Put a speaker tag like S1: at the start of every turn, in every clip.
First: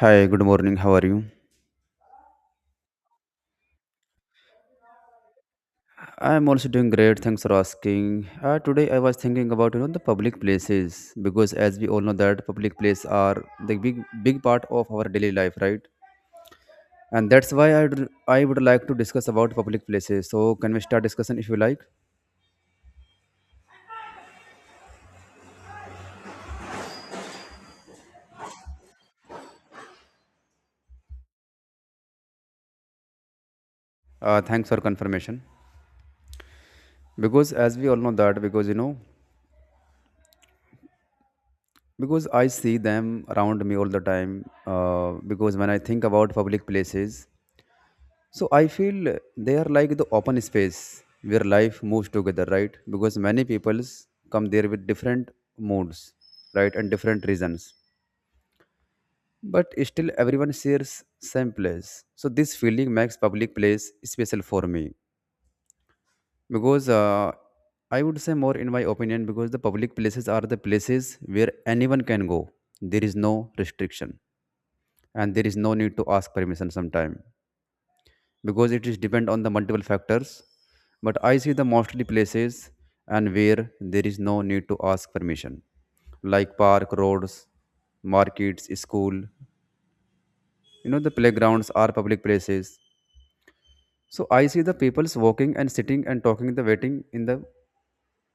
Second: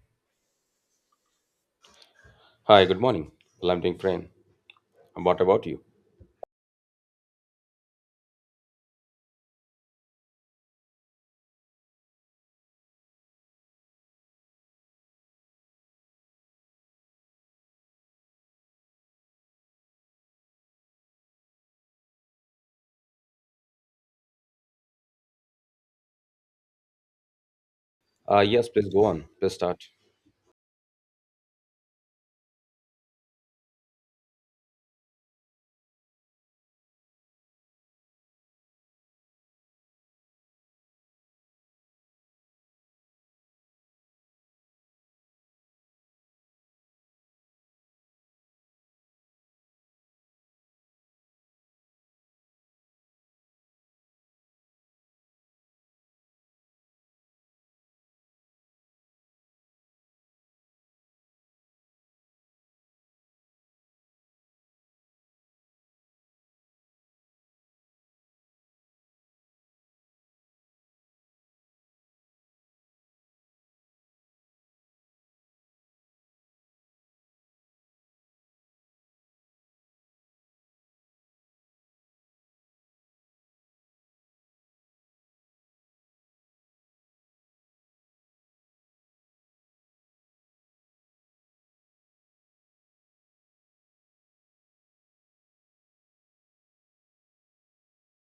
S1: Hi, good morning. How are you?
S2: Hi, good morning. Well, I'm doing fine. And what about you?
S1: I'm also doing great. Thanks for asking. Today I was thinking about the public places because as we all know that public places are the big part of our daily life, right? And that's why I would like to discuss about public places. So can we start discussion if you like?
S2: Yes, please go on. Please start.
S1: Thanks for confirmation. Because as we all know that because you know because I see them around me all the time. Because when I think about public places. So I feel they are like the open space where life moves together, right? Because many peoples come there with different moods, right, and different reasons. But still everyone shares same place. So this feeling makes public place special for me. Because I would say more in my opinion because the public places are the places where anyone can go. There is no restriction and there is no need to ask permission sometime because it is depend on the multiple factors, but I see the mostly places and where there is no need to ask permission like park, roads, markets, school, you know the playgrounds are public places. So I see the people's walking and sitting and talking the waiting in the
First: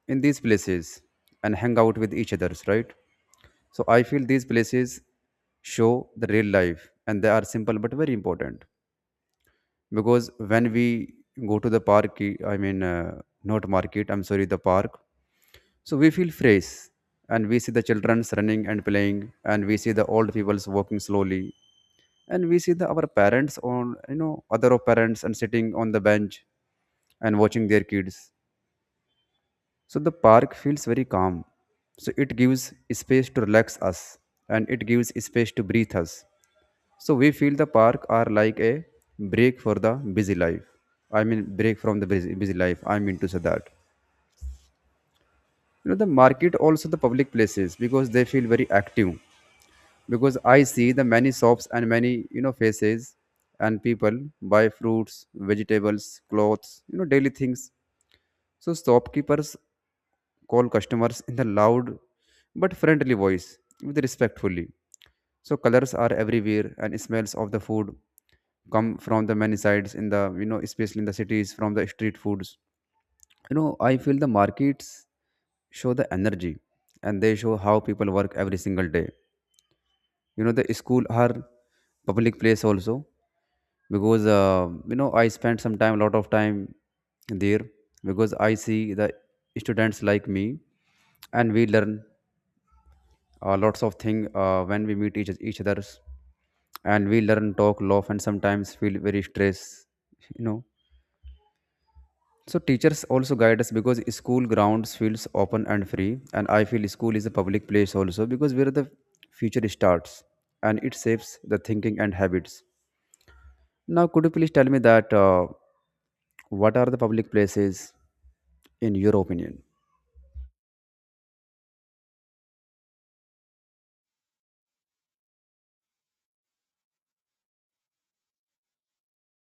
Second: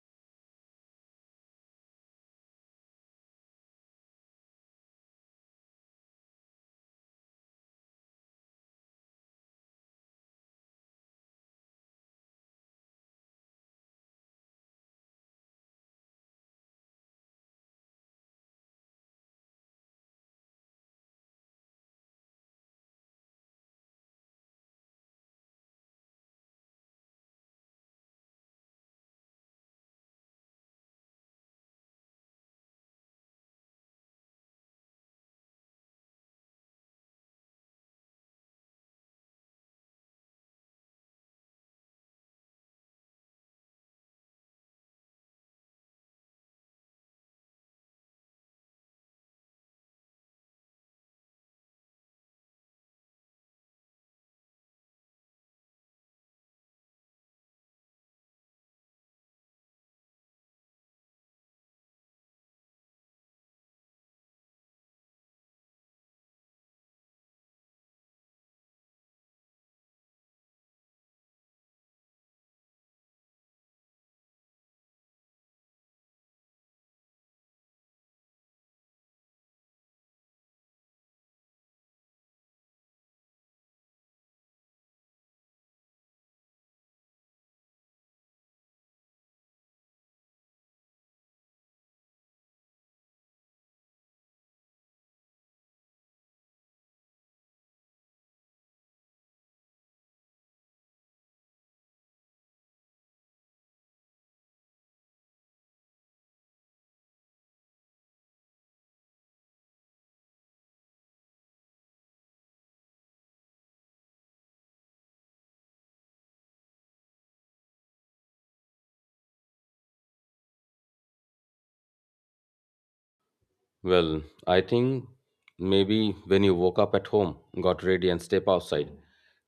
S1: in these places and hang out with each others, right? So I feel these places show the real life, and they are simple but very important. Because when we go to the park I mean not market I'm sorry the park, so we feel fresh, and we see the childrens running and playing, and we see the old peoples walking slowly, and we see the our parents on other of parents and sitting on the bench and watching their kids. So the park feels very calm. So it gives space to relax us, and it gives space to breathe us. So we feel the park are like a break for the busy life. I mean break from the busy life. I mean to say that. You know the market also the public places because they feel very active. Because I see the many shops and many faces and people buy fruits, vegetables, clothes, you know daily things. So shopkeepers call customers in the loud but friendly voice with respectfully. So colors are everywhere, and smells of the food come from the many sides in the especially in the cities from the street foods. You know I feel the markets show the energy, and they show how people work every single day. You know the school are public place also because you know I spend some time lot of time there because I see the students like me, and we learn lots of thing when we meet each others, and we learn talk laugh and sometimes feel very stress. You know, so teachers also guide us because school grounds feels open and free. And I feel school is a public place also because where the future starts, and it shapes the thinking and habits. Now could you please tell me that what are the public places in your opinion?
S2: Well, I think maybe when you woke up at home, got ready, and step outside,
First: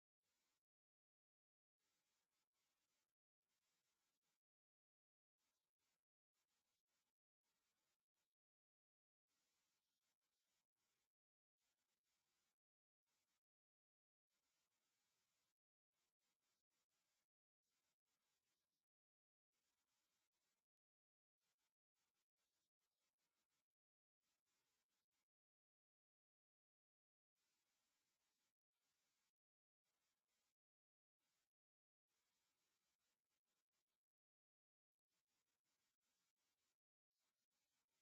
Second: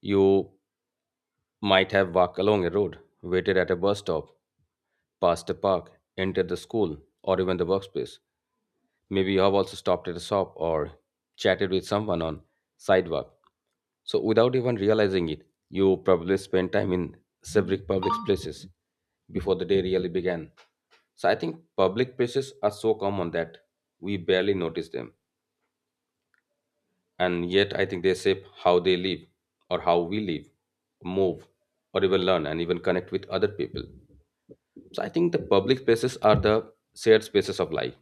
S2: you might have walked along a road, waited at a bus stop, passed a park, entered the school, or even the workspace. Maybe you have also stopped at a shop or chatted with someone on sidewalk. So without even realizing it, you probably spent time in several public places before the day really began. So I think public places are so common that we barely notice them. And yet I think they shape how they live or how we live, move, or even learn and even connect with other people. So I think the public spaces are the shared spaces of life.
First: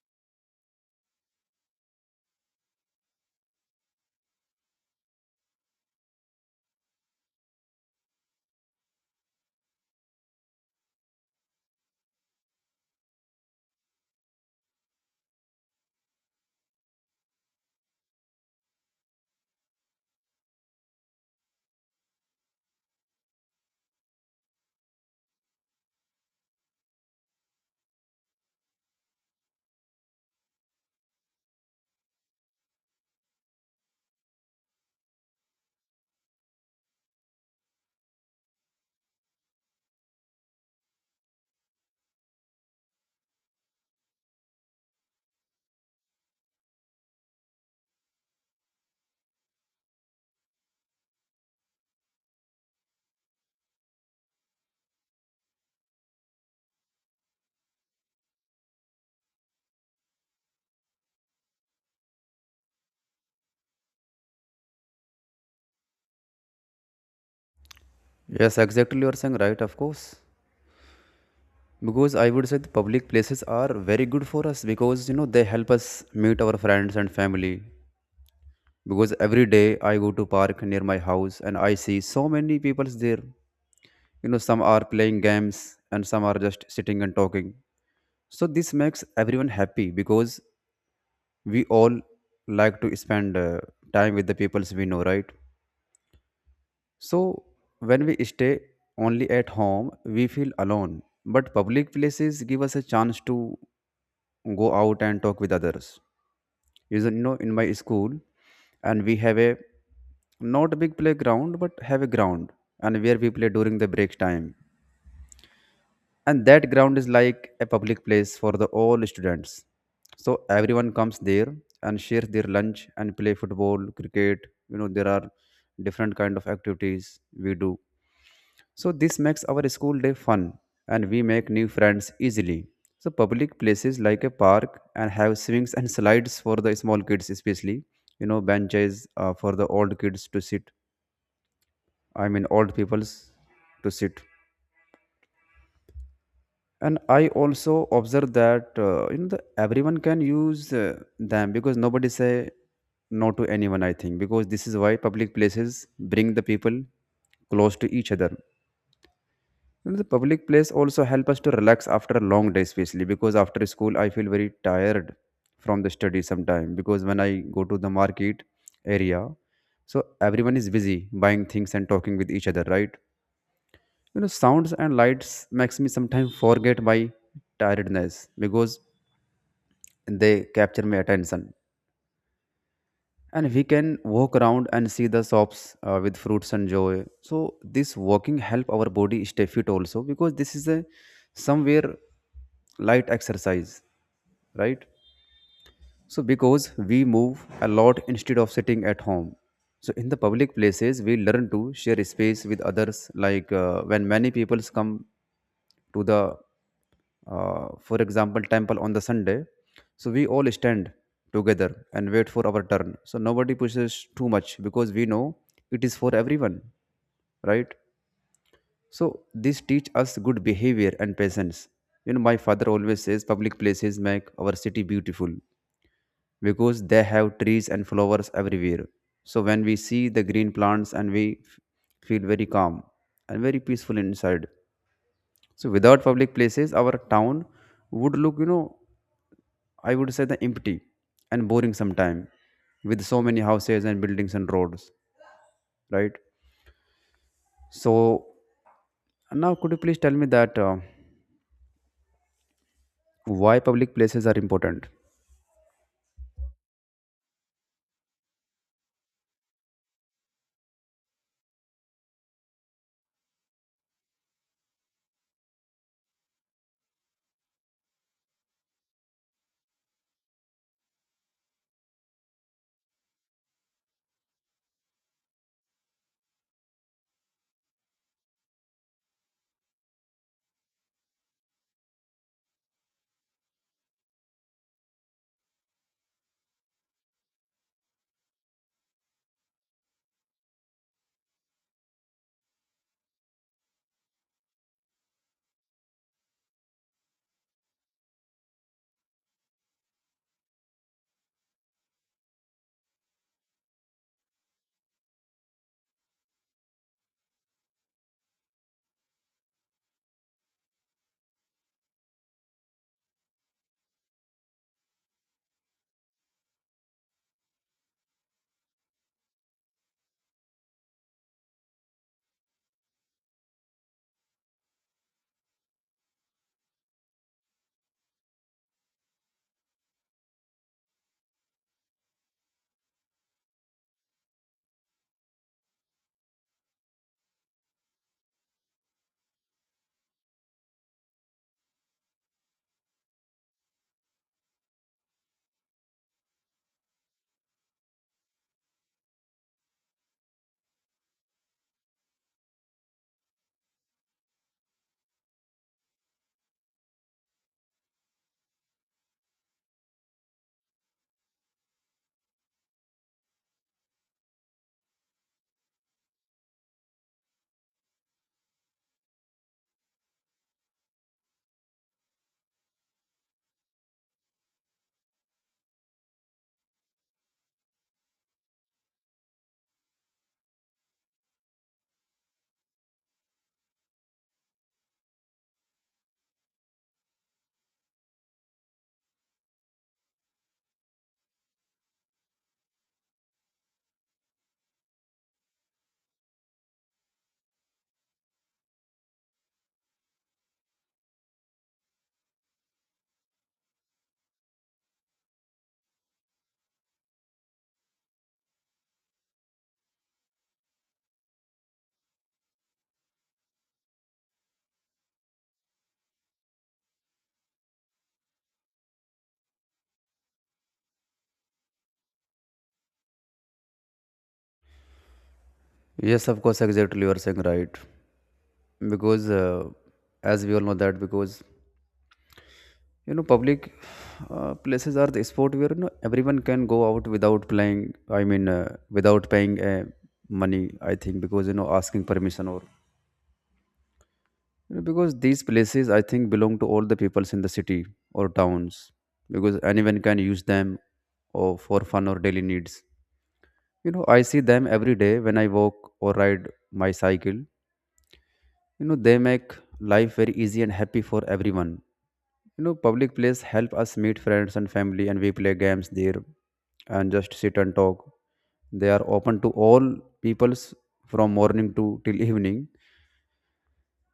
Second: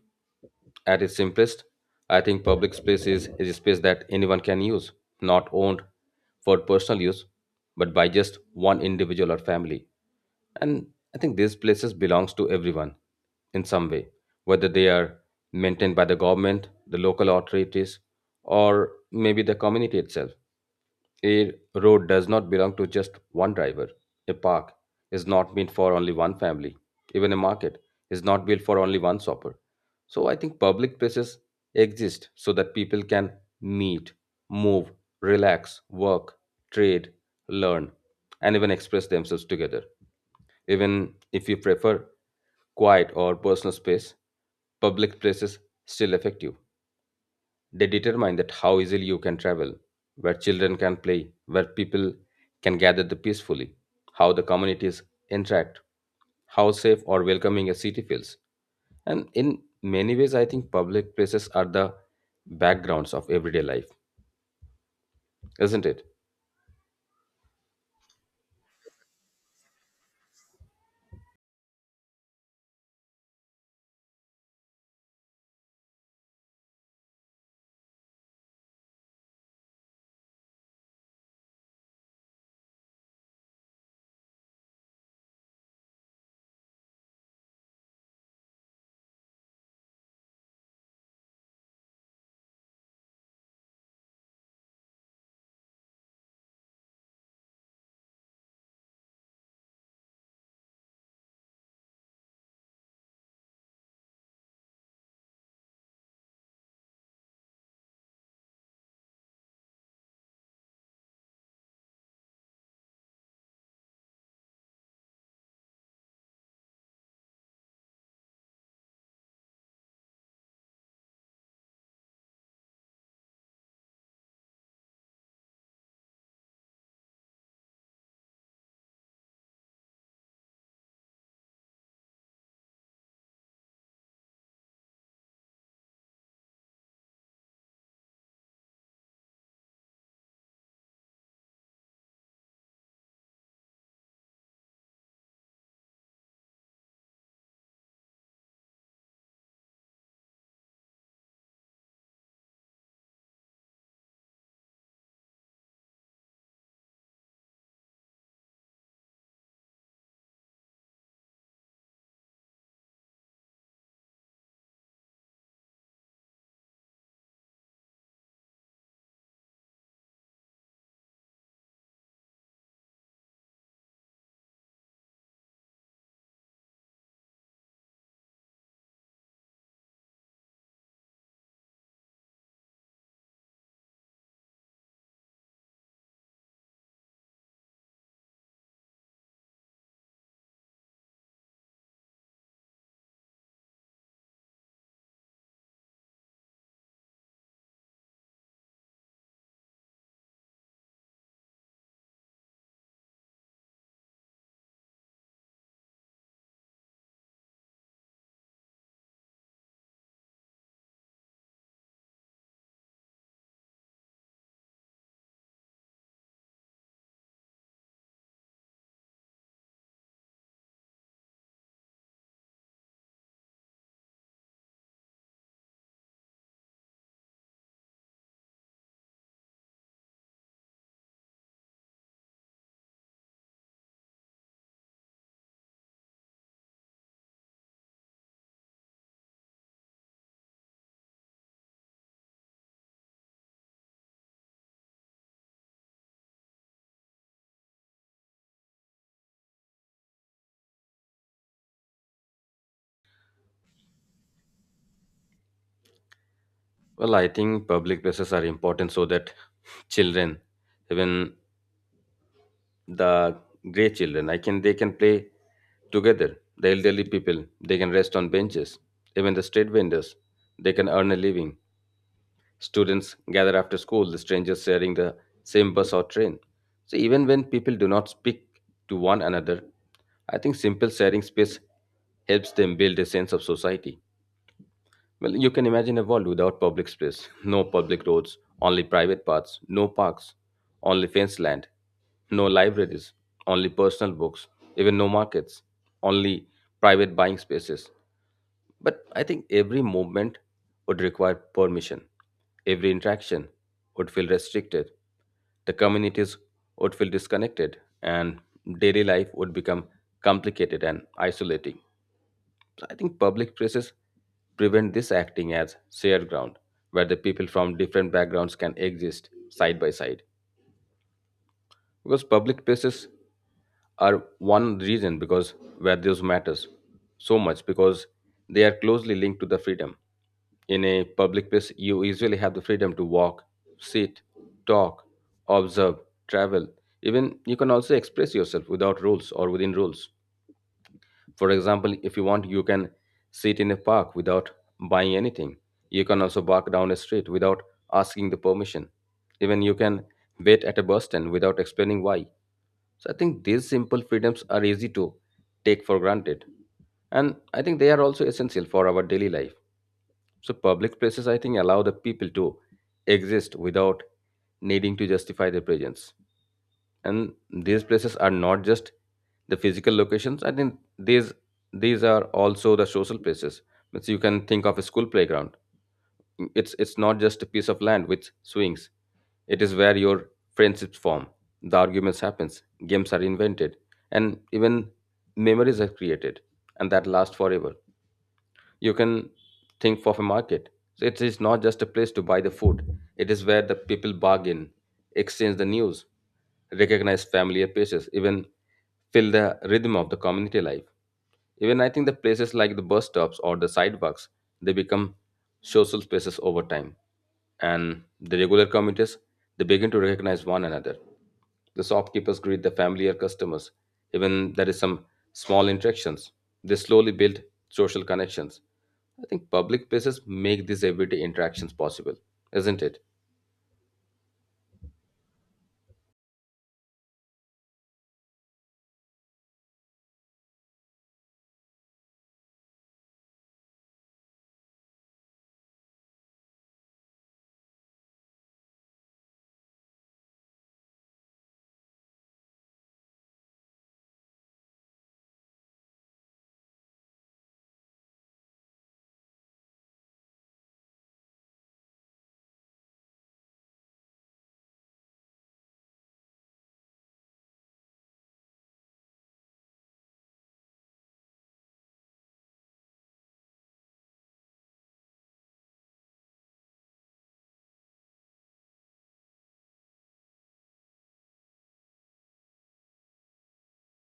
S2: At its simplest, I think public space is a space that anyone can use, not owned for personal use, but by just one individual or family. And I think these places belongs to everyone in some way, whether they are maintained by the government, the local authorities, or maybe the community itself. A road does not belong to just one driver. A park is not meant for only one family. Even a market is not built for only one shopper. So I think public places exist so that people can meet, move, relax, work, trade, learn, and even express themselves together. Even if you prefer quiet or personal space, public places still effective they determine that how easily you can travel, where children can play, where people can gather the peacefully, how the communities interact, how safe or welcoming a city feels. And in many ways, I think public places are the backgrounds of everyday life, isn't it?
S1: Yes, exactly, you are saying right, of course. Because I would say the public places are very good for us because you know they help us meet our friends and family. Because every day I go to park near my house, and I see so many people there. You know, some are playing games and some are just sitting and talking. So this makes everyone happy because we all like to spend time with the peoples we know, right? So when we stay only at home we feel alone, but public places give us a chance to go out and talk with others. Is you know in my school, and we have a not a big playground but have a ground, and where we play during the break time. And that ground is like a public place for the all students. So everyone comes there and shares their lunch and play football, cricket. You know there are different kind of activities we do, so this makes our school day fun, and we make new friends easily. So public places like a park and have swings and slides for the small kids especially, you know benches for the old kids to sit. I mean old people's to sit. And I also observe that you know the, everyone can use them because nobody say no to anyone I think, because this is why public places bring the people close to each other. You know, the public place also help us to relax after a long day, especially because after school I feel very tired from the study sometime. Because when I go to the market area, so everyone is busy buying things and talking with each other, right? You know, sounds and lights makes me sometimes forget my tiredness because they capture my attention, and we can walk around and see the shops with fruits and joy. So this walking help our body stay fit also, because this is a somewhere light exercise, right? So because we move a lot instead of sitting at home. So in the public places we learn to share space with others, like when many people come to the for example temple on the Sunday, so we all stand together and wait for our turn, so nobody pushes too much because we know it is for everyone, right? So this teach us good behavior and patience. You know my father always says public places make our city beautiful because they have trees and flowers everywhere. So when we see the green plants, and we feel very calm and very peaceful inside. So without public places, our town would look, you know, I would say the empty and boring sometime, with so many houses and buildings and roads, right? So now could you please tell me that why public places are important?
S2: Well, I think public places are important so that children, even the grey children. I can they can play together. The elderly people they can rest on benches. Even the street vendors they can earn a living. Students gather after school. The strangers sharing the same bus or train. So even when people do not speak to one another, I think simple sharing space helps them build a sense of society. Well, you can imagine a world without public space, no public roads, only private paths, no parks, only fenced land, no libraries, only personal books, even no markets, only private buying spaces. But I think every movement would require permission. Every interaction would feel restricted. The communities would feel disconnected, and daily life would become complicated and isolating. So I think public places prevent this acting as shared ground where the people from different backgrounds can exist side by side. Because public places are one reason because where those matters so much because they are closely linked to the freedom. In a public place, you usually have the freedom to walk, sit, talk, observe, travel. Even you can also express yourself without rules or within rules. For example, if you want, you can sit in a park without buying anything. You can also walk down a street without asking the permission. Even you can wait at a bus stand without explaining why. So I think these simple freedoms are easy to take for granted. And I think they are also essential for our daily life. So public places I think allow the people to exist without needing to justify their presence, and these places are not just the physical locations. I think these these are also the social places, means you can think of a school playground. It's not just a piece of land with swings. It is where your friendships form, the arguments happens, games are invented, and even memories are created and that lasts forever. You can think of a market, so it is not just a place to buy the food. It is where the people bargain, exchange the news, recognize familiar faces, even feel the rhythm of the community life. Even I think the places like the bus stops or the sidewalks, they become social spaces over time. And the regular commuters, they begin to recognize one another. The shopkeepers greet the familiar customers. Even there is some small interactions. They slowly build social connections. I think public places make these everyday interactions possible, isn't it?
S1: Yes, of course, exactly, you are saying right. Because As we all know that because you know public places are the sport where you know everyone can go out without playing I mean without paying money I think, because you know asking permission or you know, because these places I think belong to all the peoples in the city or towns, because anyone can use them or for fun or daily needs. You know I see them every day when I walk or ride my cycle. You know they make life very easy and happy for everyone. You know, public place help us meet friends and family, and we play games there, and just sit and talk. They are open to all peoples from morning to till evening.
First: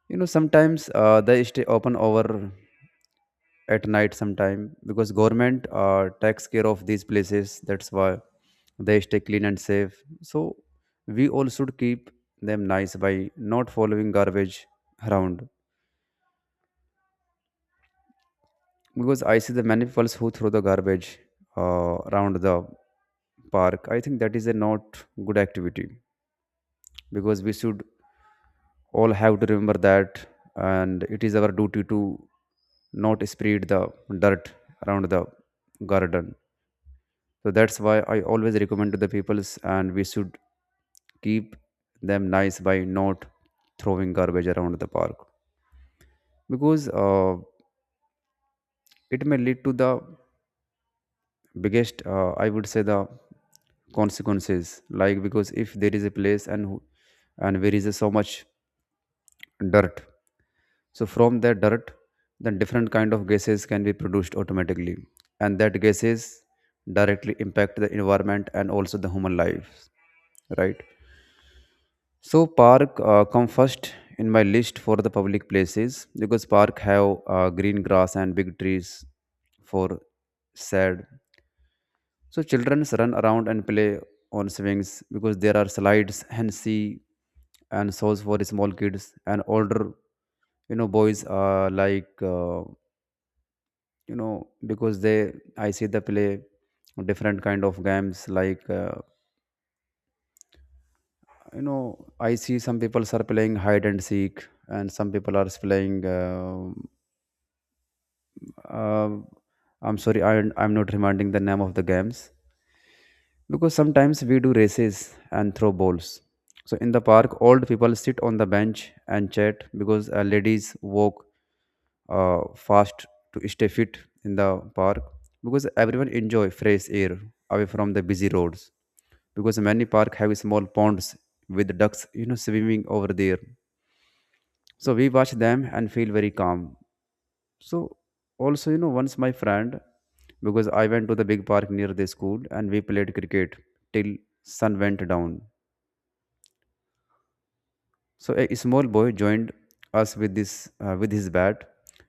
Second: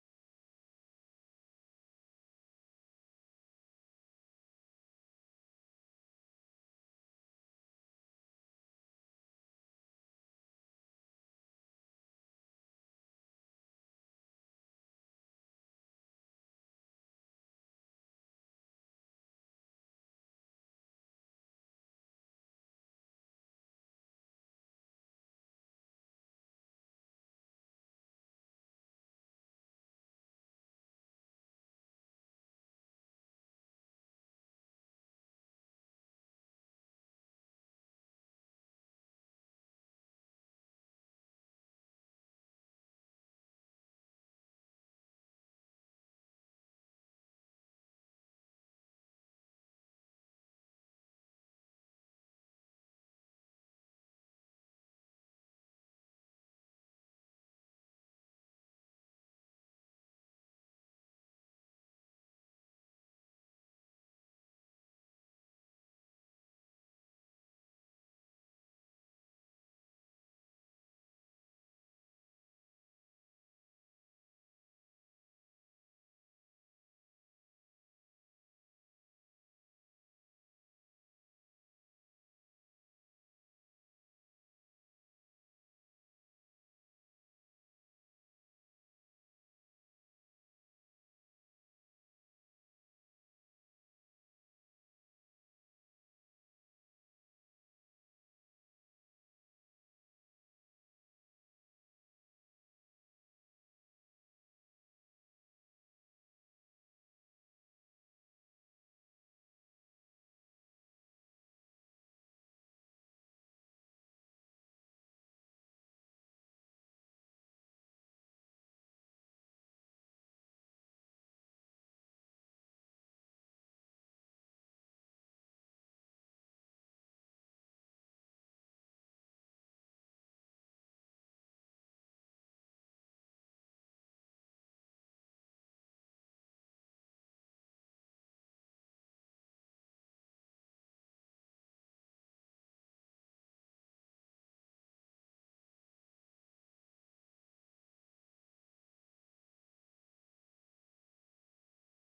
S1: You know, sometimes they stay open over at night sometime because government takes care of these places. That's why they stay clean and safe. So we all should keep them nice by not following garbage around. Because I see the many people who throw the garbage around the park. I think that is a not good activity, because we should all have to remember that, and it is our duty to not spread the dirt around the garden. So that's why I always recommend to the peoples, and we should keep them nice by not throwing garbage around the park, because it may lead to the biggest I would say the consequences, like because if there is a place and there is a so much dirt, so from that dirt then different kind of gases can be produced automatically, and that gases directly impact the environment and also the human lives, right? So park come first in my list for the public places because park have green grass and big trees for shade. So children run around and play on swings, because there are slides and see and shows for small kids and older. You know boys are like you know because they I see they play different kind of games like you know I see some people are playing hide and seek, and some people are playing uh, I'm sorry I'm not reminding the name of the games, because sometimes we do races and throw balls. So in the park, old people sit on the bench and chat, because ladies walk fast to stay fit in the park, because everyone enjoy fresh air away from the busy roads. Because many park have small ponds with ducks you know swimming over there, so we watch them and feel very calm. So also, you know, once my friend, because I went to the big park near the school, and we played cricket till sun went down. So a small boy joined us with this with his bat,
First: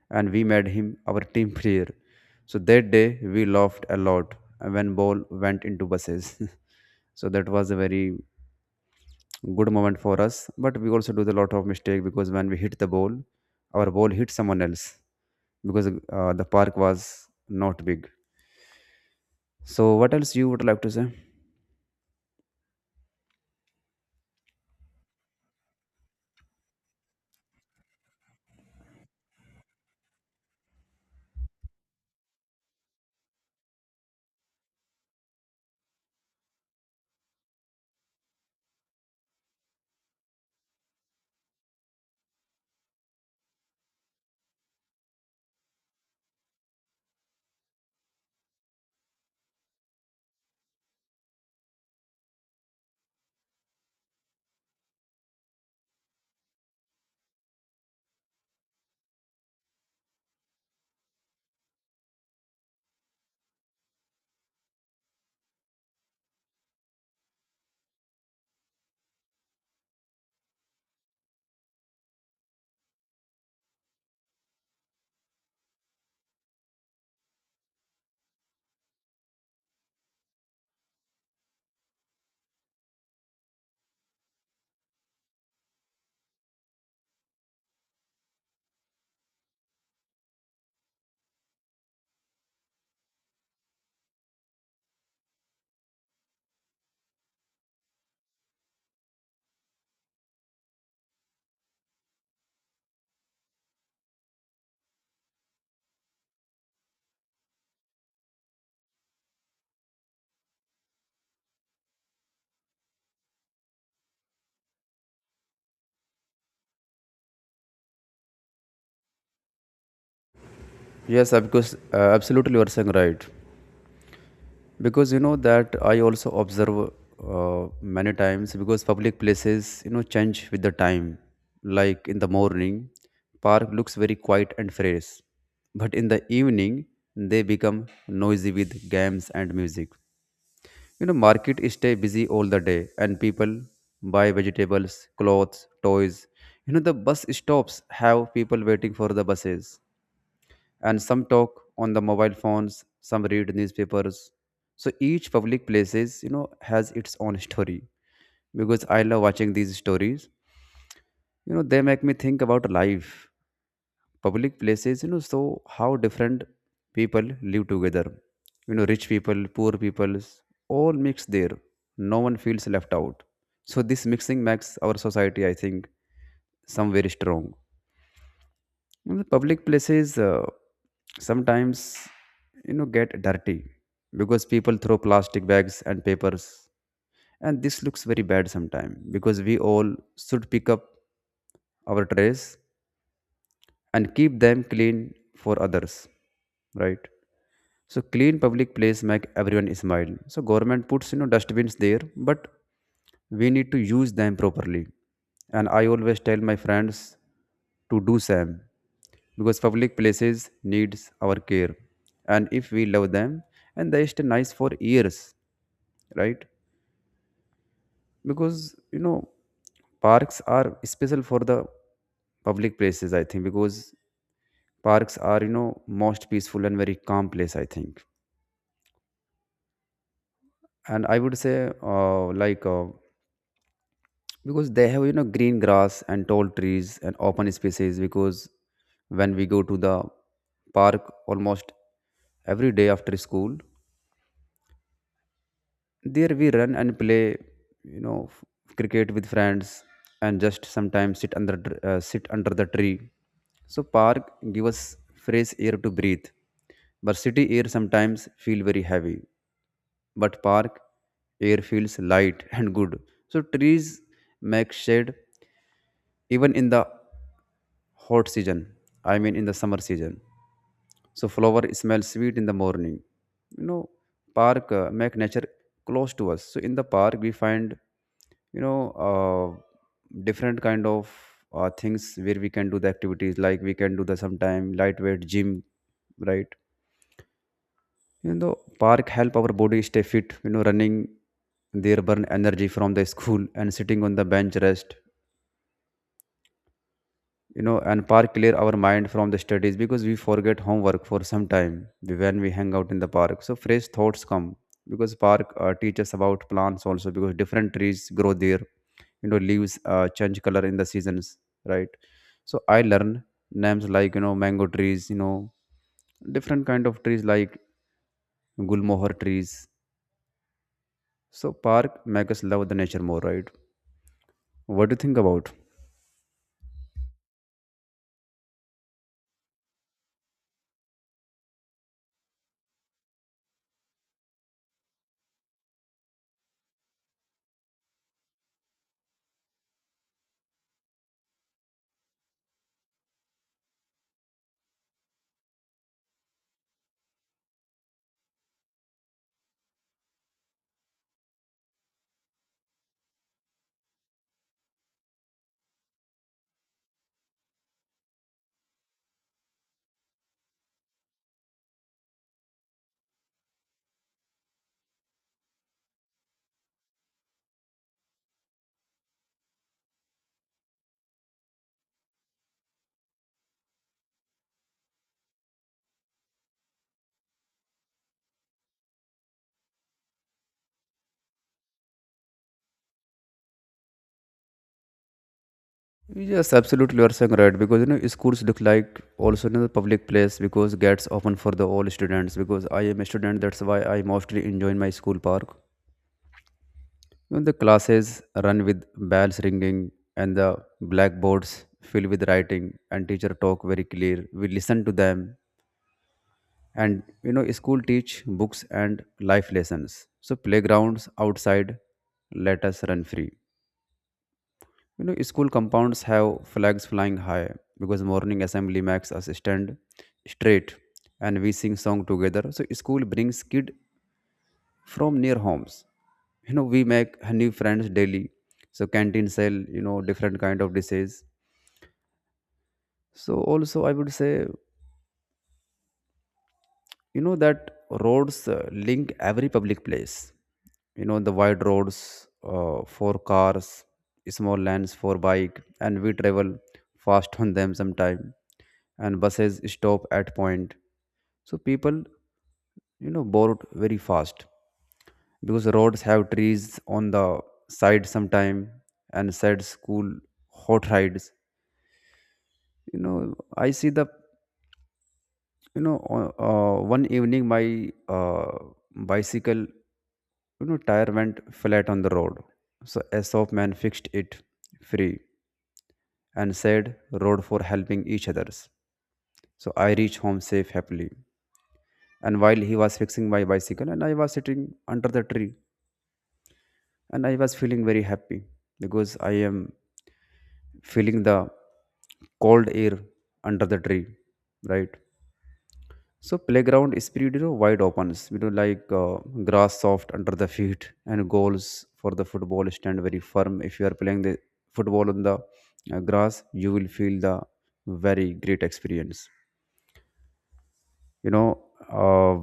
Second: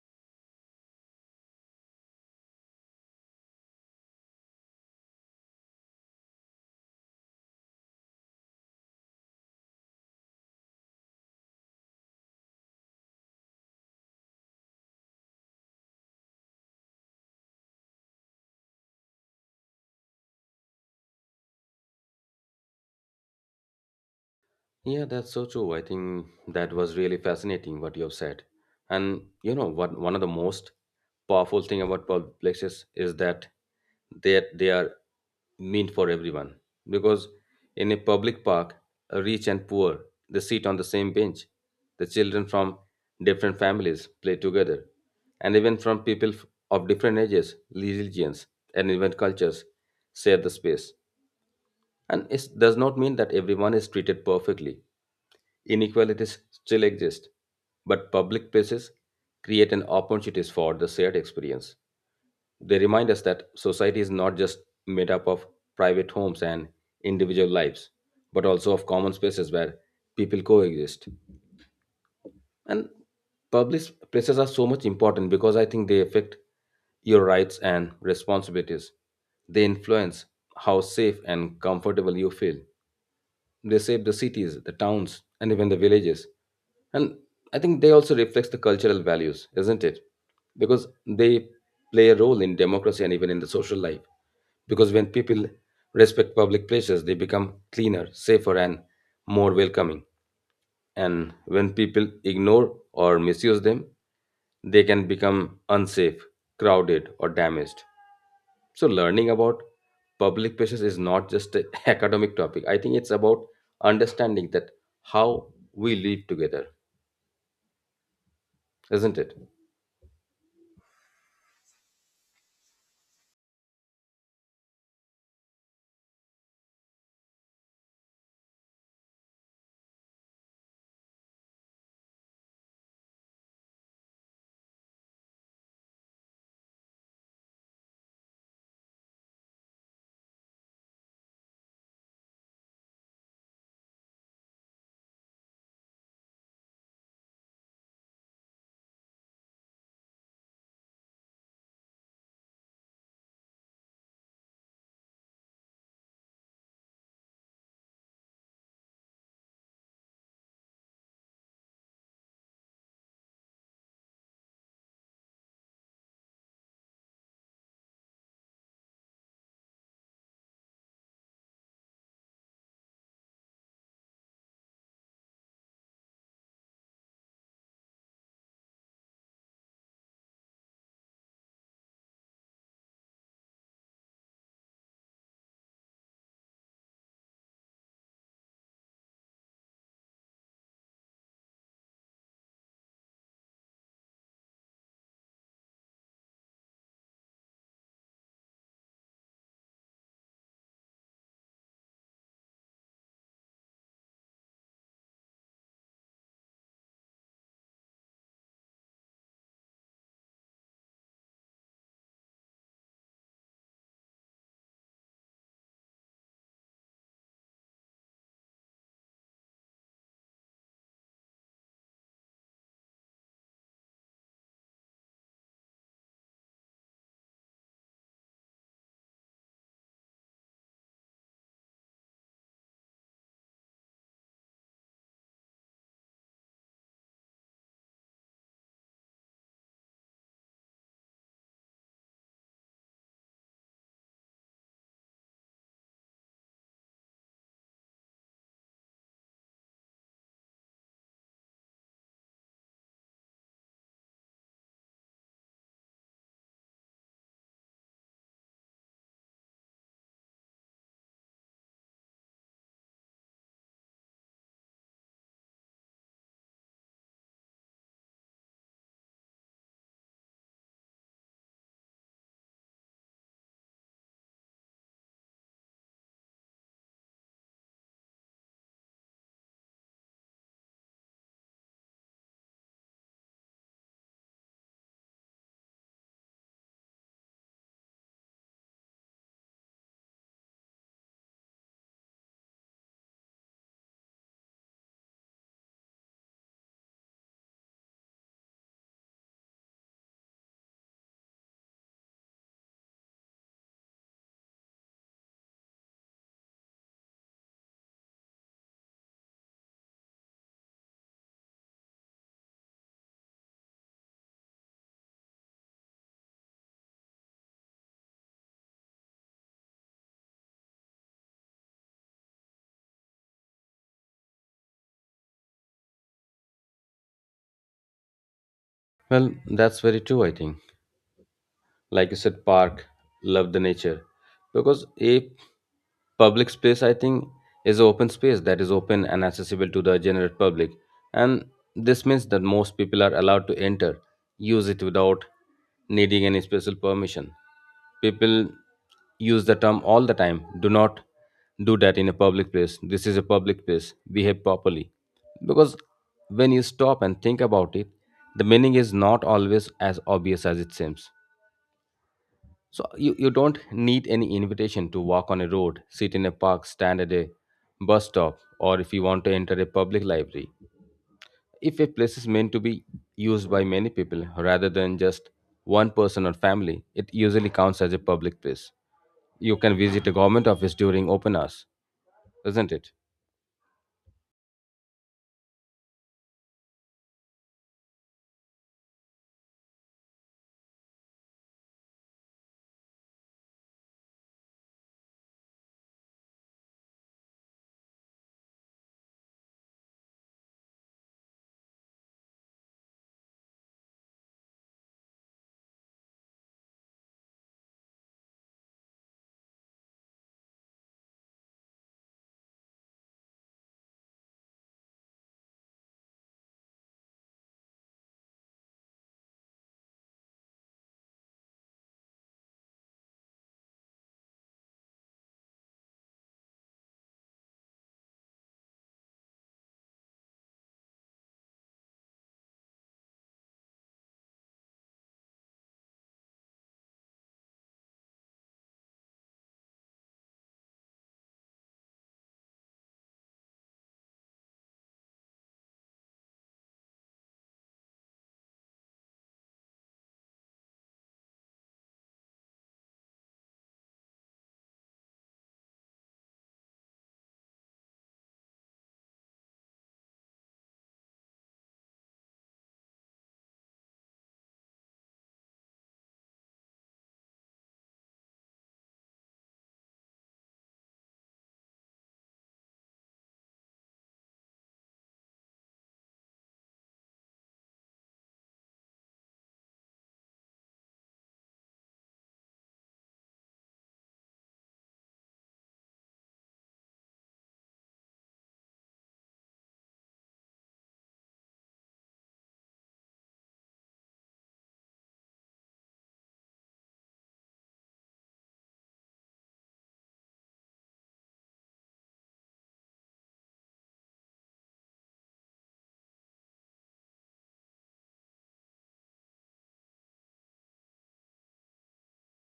S1: and we made him our team player. So that day we laughed a lot when ball went into buses. So that was a very good moment for us. But we also do the lot of mistake because when we hit the ball, our ball hit someone else because the park was not big. So what else you would like to say?
S2: Yeah, that's so true. I think that was really fascinating what you have said. And you know, what one of the most powerful thing about public places is that they are meant for everyone. Because in a public park, rich and poor, they sit on the same bench. The children from different families play together, and even from of different ages, religions, and even cultures share the space. And it does not mean that everyone is treated perfectly. Inequalities still exist, but public places create an opportunities for the shared experience. They remind us that society is not just made up of private homes and individual lives, but also of common spaces where people coexist. And public places are so much important because I think they affect your rights and responsibilities. They influence how safe and comfortable you feel. They save the cities, the towns, and even the villages. And I think they also reflect the cultural values, isn't it? Because they play a role in democracy and even in the social life. Because when people respect public places, they become cleaner, safer, and more welcoming. And when people ignore or misuse them, they can become unsafe, crowded, or damaged. So learning about public places is not just an academic topic. I think it's about understanding that how we live together, isn't it?
S1: Yes, of course, absolutely, you are saying right. Because you know that I also observe many times because public places, you know, change with the time. Like in the morning, park looks very quiet and fresh, but in the evening, they become noisy with games and music. You know, market stay busy all the day, and people buy vegetables, clothes, toys. You know, the bus stops have people waiting for the buses and some talk on the mobile phones, some read newspapers. So each public places, you know, has its own story. Because I love watching these stories, you know, they make me think about life. Public places, you know, so how different people live together, you know, rich people, poor people, all mix there. No one feels left out. So this mixing makes our society, I think, some very strong. You know, the public places, sometimes, you know, get dirty because people throw plastic bags and papers, and this looks very bad sometimes because we all should pick up our trays and keep them clean for others, right? So clean public place make everyone smile. So government puts, you know, dustbins there, but we need to use them properly. And I always tell my friends to do same because public places needs our care. And if we love them, and they stay nice for years, right? Because you know parks are special for the public places. I think because parks are, you know, most peaceful and very calm place. I think, and I would say because they have, you know, green grass and tall trees and open spaces. Because when we go to the park almost every day after school, there we run and play, you know, cricket with friends, and just sometimes sit under sit under the tree. So park give us fresh air to breathe, but city air sometimes feel very heavy, but park air feels light and good. So trees make shade even in the hot season. I mean in the summer season. So flower smell sweet in the morning. You know, park make nature close to us. So in the park we find, you know, different kind of things where we can do the activities, like we can do the sometime lightweight gym, right? You know, park help our body stay fit. You know, running there burn energy from the school and sitting on the bench rest. You know, and park clear our mind from the studies because we forget homework for some time when we hang out in the park. So fresh thoughts come because park teaches about plants also because different trees grow there. You know, leaves change color in the seasons, right? So I learn names like, you know, mango trees. You know, different kind of trees like gulmohar trees. So park make us love the nature more, right? What do you think about?
S2: Well, that's very true, I think. Like you said, park love the nature, because a public space I think is an open space that is open and accessible to the general public, and this means that most people are allowed to enter use it without needing any special permission. People use the term all the time. Do not do that in a public place. This is a public place, behave properly. Because when you stop and think about it, the meaning is not always as obvious as it seems. So you don't need any invitation to walk on a road, sit in a park, stand at a bus stop, or if you want to enter a public library. If a place is meant to be used by many people rather than just one person or family, it usually counts as a public place. You can visit a government office during open hours, isn't it?
S1: Yes, absolutely you are saying right because you know schools look like also, you know, the public place because gets open for the all students. Because I am a student, that's why I mostly enjoy my school park. You know, the classes run with bells ringing and the blackboards filled with writing, and teacher talk very clear. We listen to them, and you know school teach books and life lessons. So playgrounds outside let us run free. You know, school compounds have flags flying high because morning assembly makes us stand straight and we sing song together. So school brings kid from near homes. You know, we make new friends daily. So canteen sell, you know, different kind of dishes. So also I would say, you know, that roads link every public place. You know, the wide roads for cars, small lanes for bike, and we travel fast on them sometime, and buses stop at point, so people, you know, board very fast because roads have trees on the side sometime and said school hot rides. You know, I see the, you know, one evening my uh, bicycle, you know, tire went flat on the road. So Aesop man fixed it free and said, road for helping each others. So I reached home safe happily. And while he was fixing my bicycle and I was sitting under the tree and I was feeling very happy because I am feeling the cold air under the tree, right? So playground spirit, you know, wide opens, you know, grass soft under the feet, and goals for the football stand very firm. If you are playing the football on the grass, you will feel the very great experience. You know, uh,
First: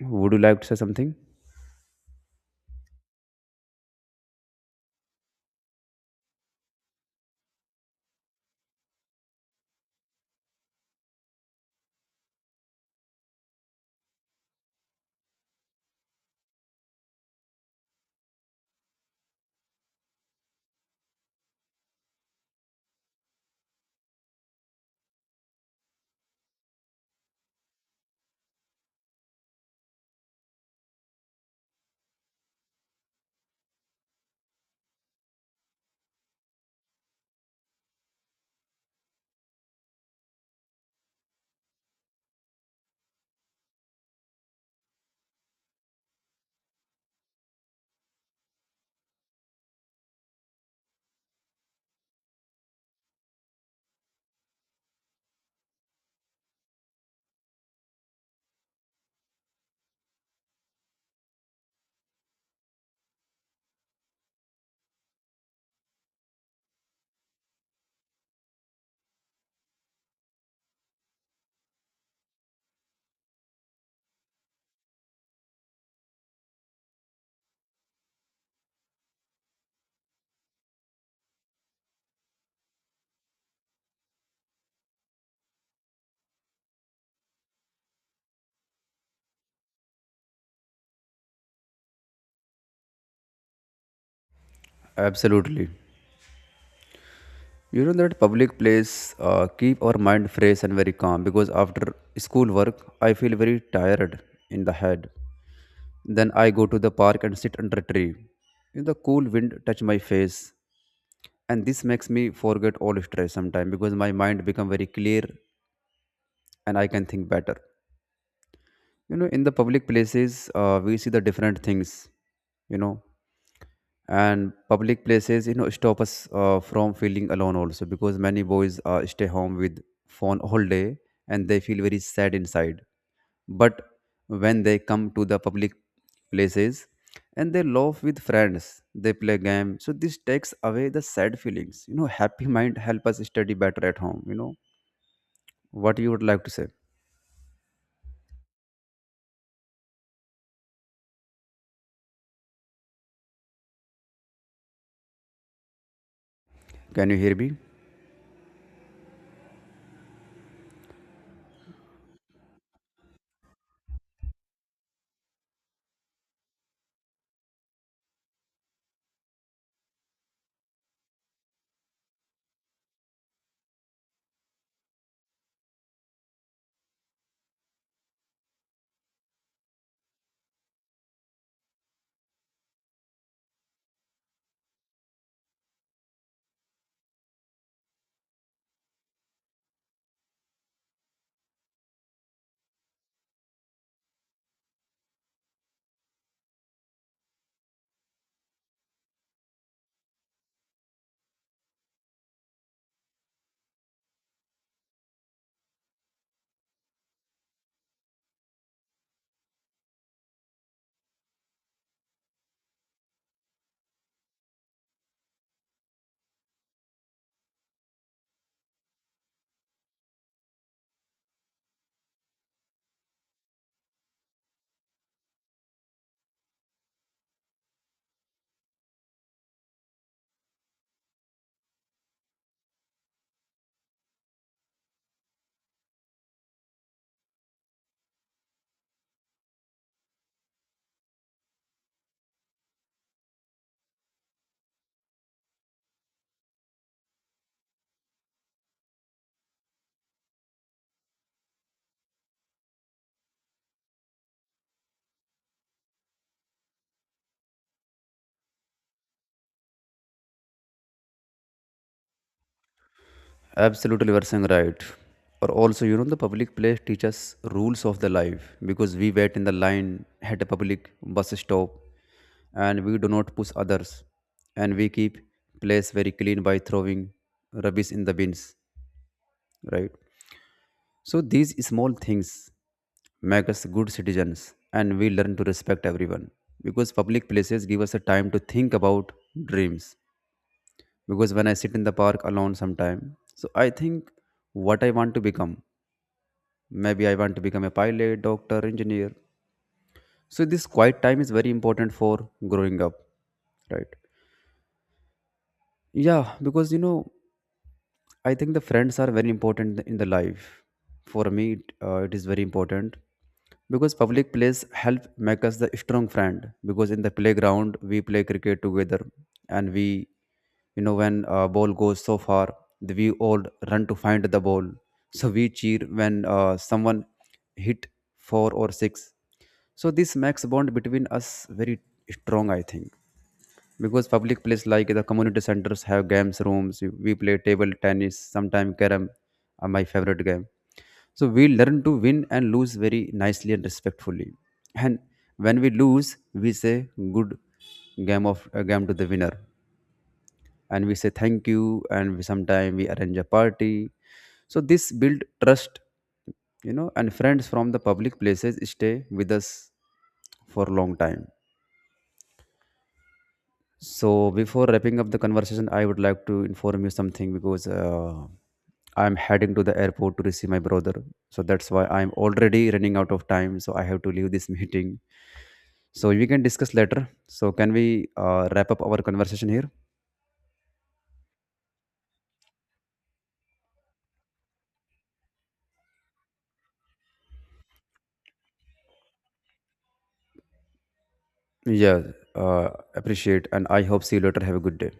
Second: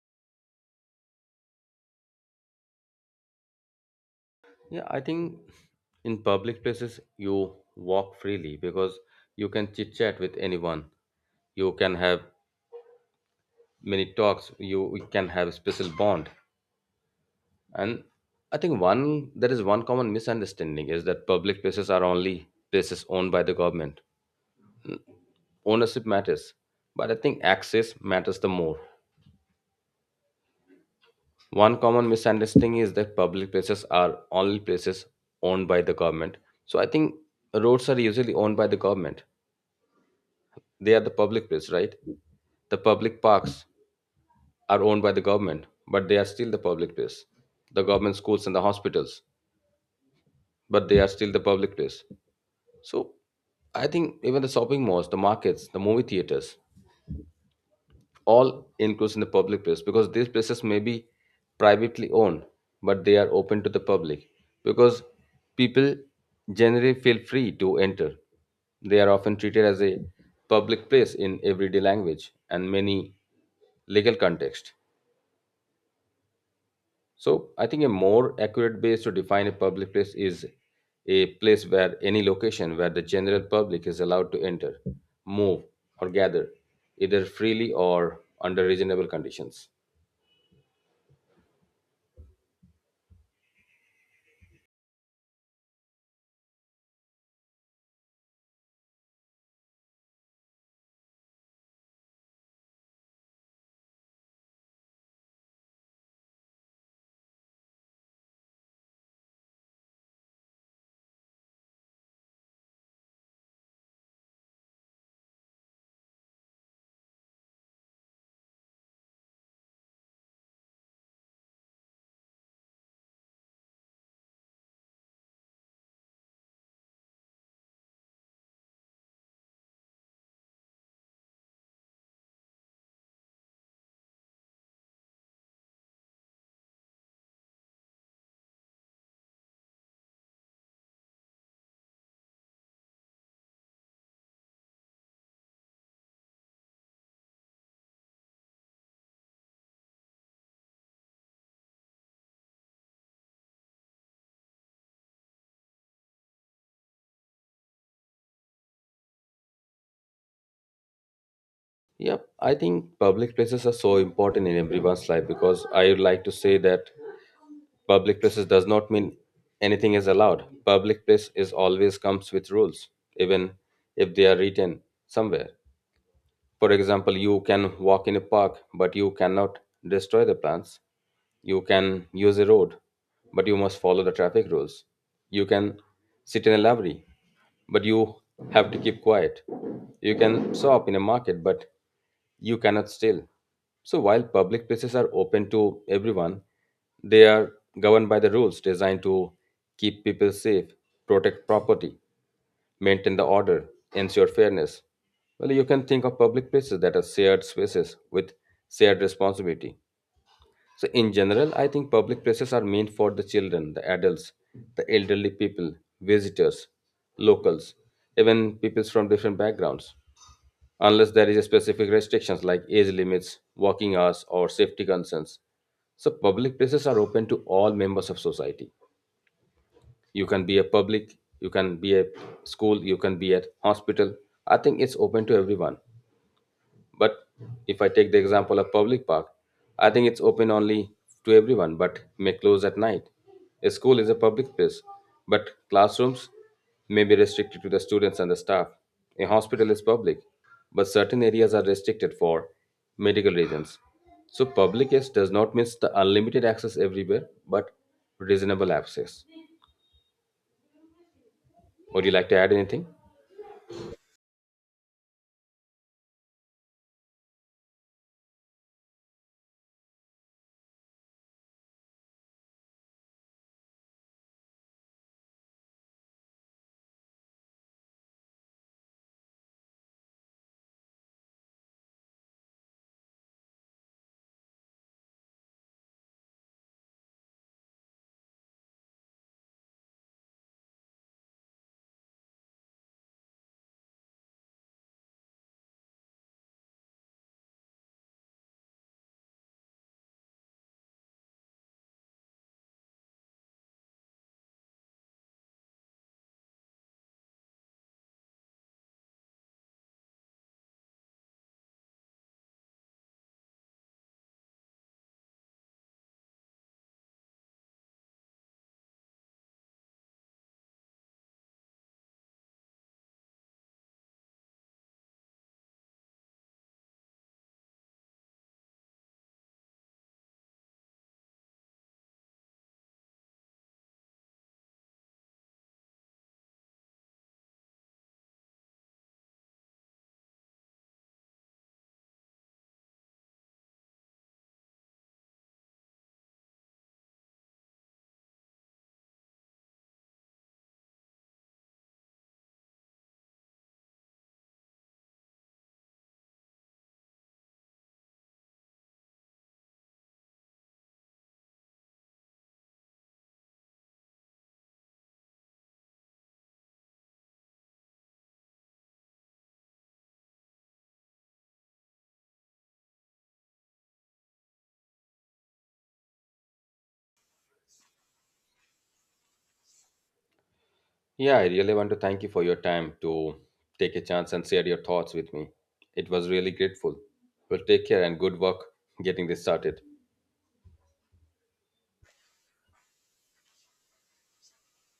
S1: would you like to say something?
S2: Yeah, I think in public places you walk freely because you can chit chat with anyone. You can have many talks. You can have a special bond. And I think one there is one common misunderstanding is that public places are only places owned by the government. Ownership matters, but I think access matters the more. One common misunderstanding is that public places are only places owned by the government. So I think roads are usually owned by the government. They are the public place, right? The public parks are owned by the government, but they are still the public place. The government schools and the hospitals, but they are still the public place. So I think even the shopping malls, the markets, the movie theaters, all includes in the public place because these places may be privately owned, but they are open to the public because people generally feel free to enter. They are often treated as a public place in everyday language and many legal context. So I think a more accurate base to define a public place is a place where any location where the general public is allowed to enter, move, or gather, either freely or under reasonable conditions.
S1: Absolutely. You know that public place keep our mind fresh and very calm because after school work, I feel very tired in the head. Then I go to the park and sit under a tree. The cool wind touch my face and this makes me forget all stress sometimes because my mind become very clear and I can think better. You know, in the public places, we see the different things, you know, and public places, you know, stop us from feeling alone also because many boys stay home with phone all day and they feel very sad inside. But when they come to the public places, and they laugh with friends, they play game, so this takes away the sad feelings. You know, happy mind help us study better at home. You know, what you would like to say? Can you hear me?
S2: Yep, I think public places are so important in everyone's life because I would like to say that public places does not mean anything is allowed. Public place is always comes with rules, even if they are written somewhere. For example, you can walk in a park, but you cannot destroy the plants. You can use a road, but you must follow the traffic rules. You can sit in a library, but you have to keep quiet. You can shop in a market, but you cannot steal. So while public places are open to everyone, they are governed by the rules designed to keep people safe, protect property, maintain the order, ensure fairness. Well, you can think of public places that are shared spaces with shared responsibility. So, in general, I think public places are meant for the children, the adults, the elderly people, visitors, locals, even peoples from different backgrounds unless there is a specific restrictions like age limits, working hours, or safety concerns. So public places are open to all members of society. You can be a public, you can be a school, you can be at hospital. I think it's open to everyone. But if I take the example of public park, I think it's open only to everyone but may close at night. A school is a public place, but classrooms may be restricted to the students and the staff. A hospital is public, but certain areas are restricted for medical reasons. So public yes does not mean the unlimited access everywhere, but reasonable access. Would you like to add anything?
S1: Absolutely, you are saying right. Or also, you know, the public place teaches rules of the life because we wait in the line at a public bus stop and we do not push others and we keep place very clean by throwing rubbish in the bins, right? So these small things make us good citizens and we learn to respect everyone because public places give us a time to think about dreams. Because when I sit in the park alone sometime, so I think what I want to become, maybe I want to become a pilot, doctor, engineer. So this quiet time is very important for growing up, right? Yeah, because you know I think the friends are very important in the life. For me, it is very important because public place help make us the strong friend. Because in the playground we play cricket together, and we, you know, when ball goes so far, we all run to find the ball. So we cheer when someone hit four or six. So this makes bond between us very strong. I think because public place like the community centers have games rooms, we play table tennis. Sometimes carom are my favorite game. So we learn to win and lose very nicely and respectfully, and when we lose we say good game of a game to the winner, and we say thank you, and we sometimes we arrange a party. So this build trust, you know, and friends from the public places stay with us for a long time. So before wrapping up the conversation, I would like to inform you something because I'm heading to the airport to receive my brother. So that's why I'm already running out of time. So I have to leave this meeting. So we can discuss later. So can we wrap up our conversation here?
S2: Yeah, I really want to thank you for your time to take a chance and share your thoughts with me. It was really grateful. Well, take care and good work getting this started.
S1: Yeah, uh, appreciate, and I hope see you later. Have a good day.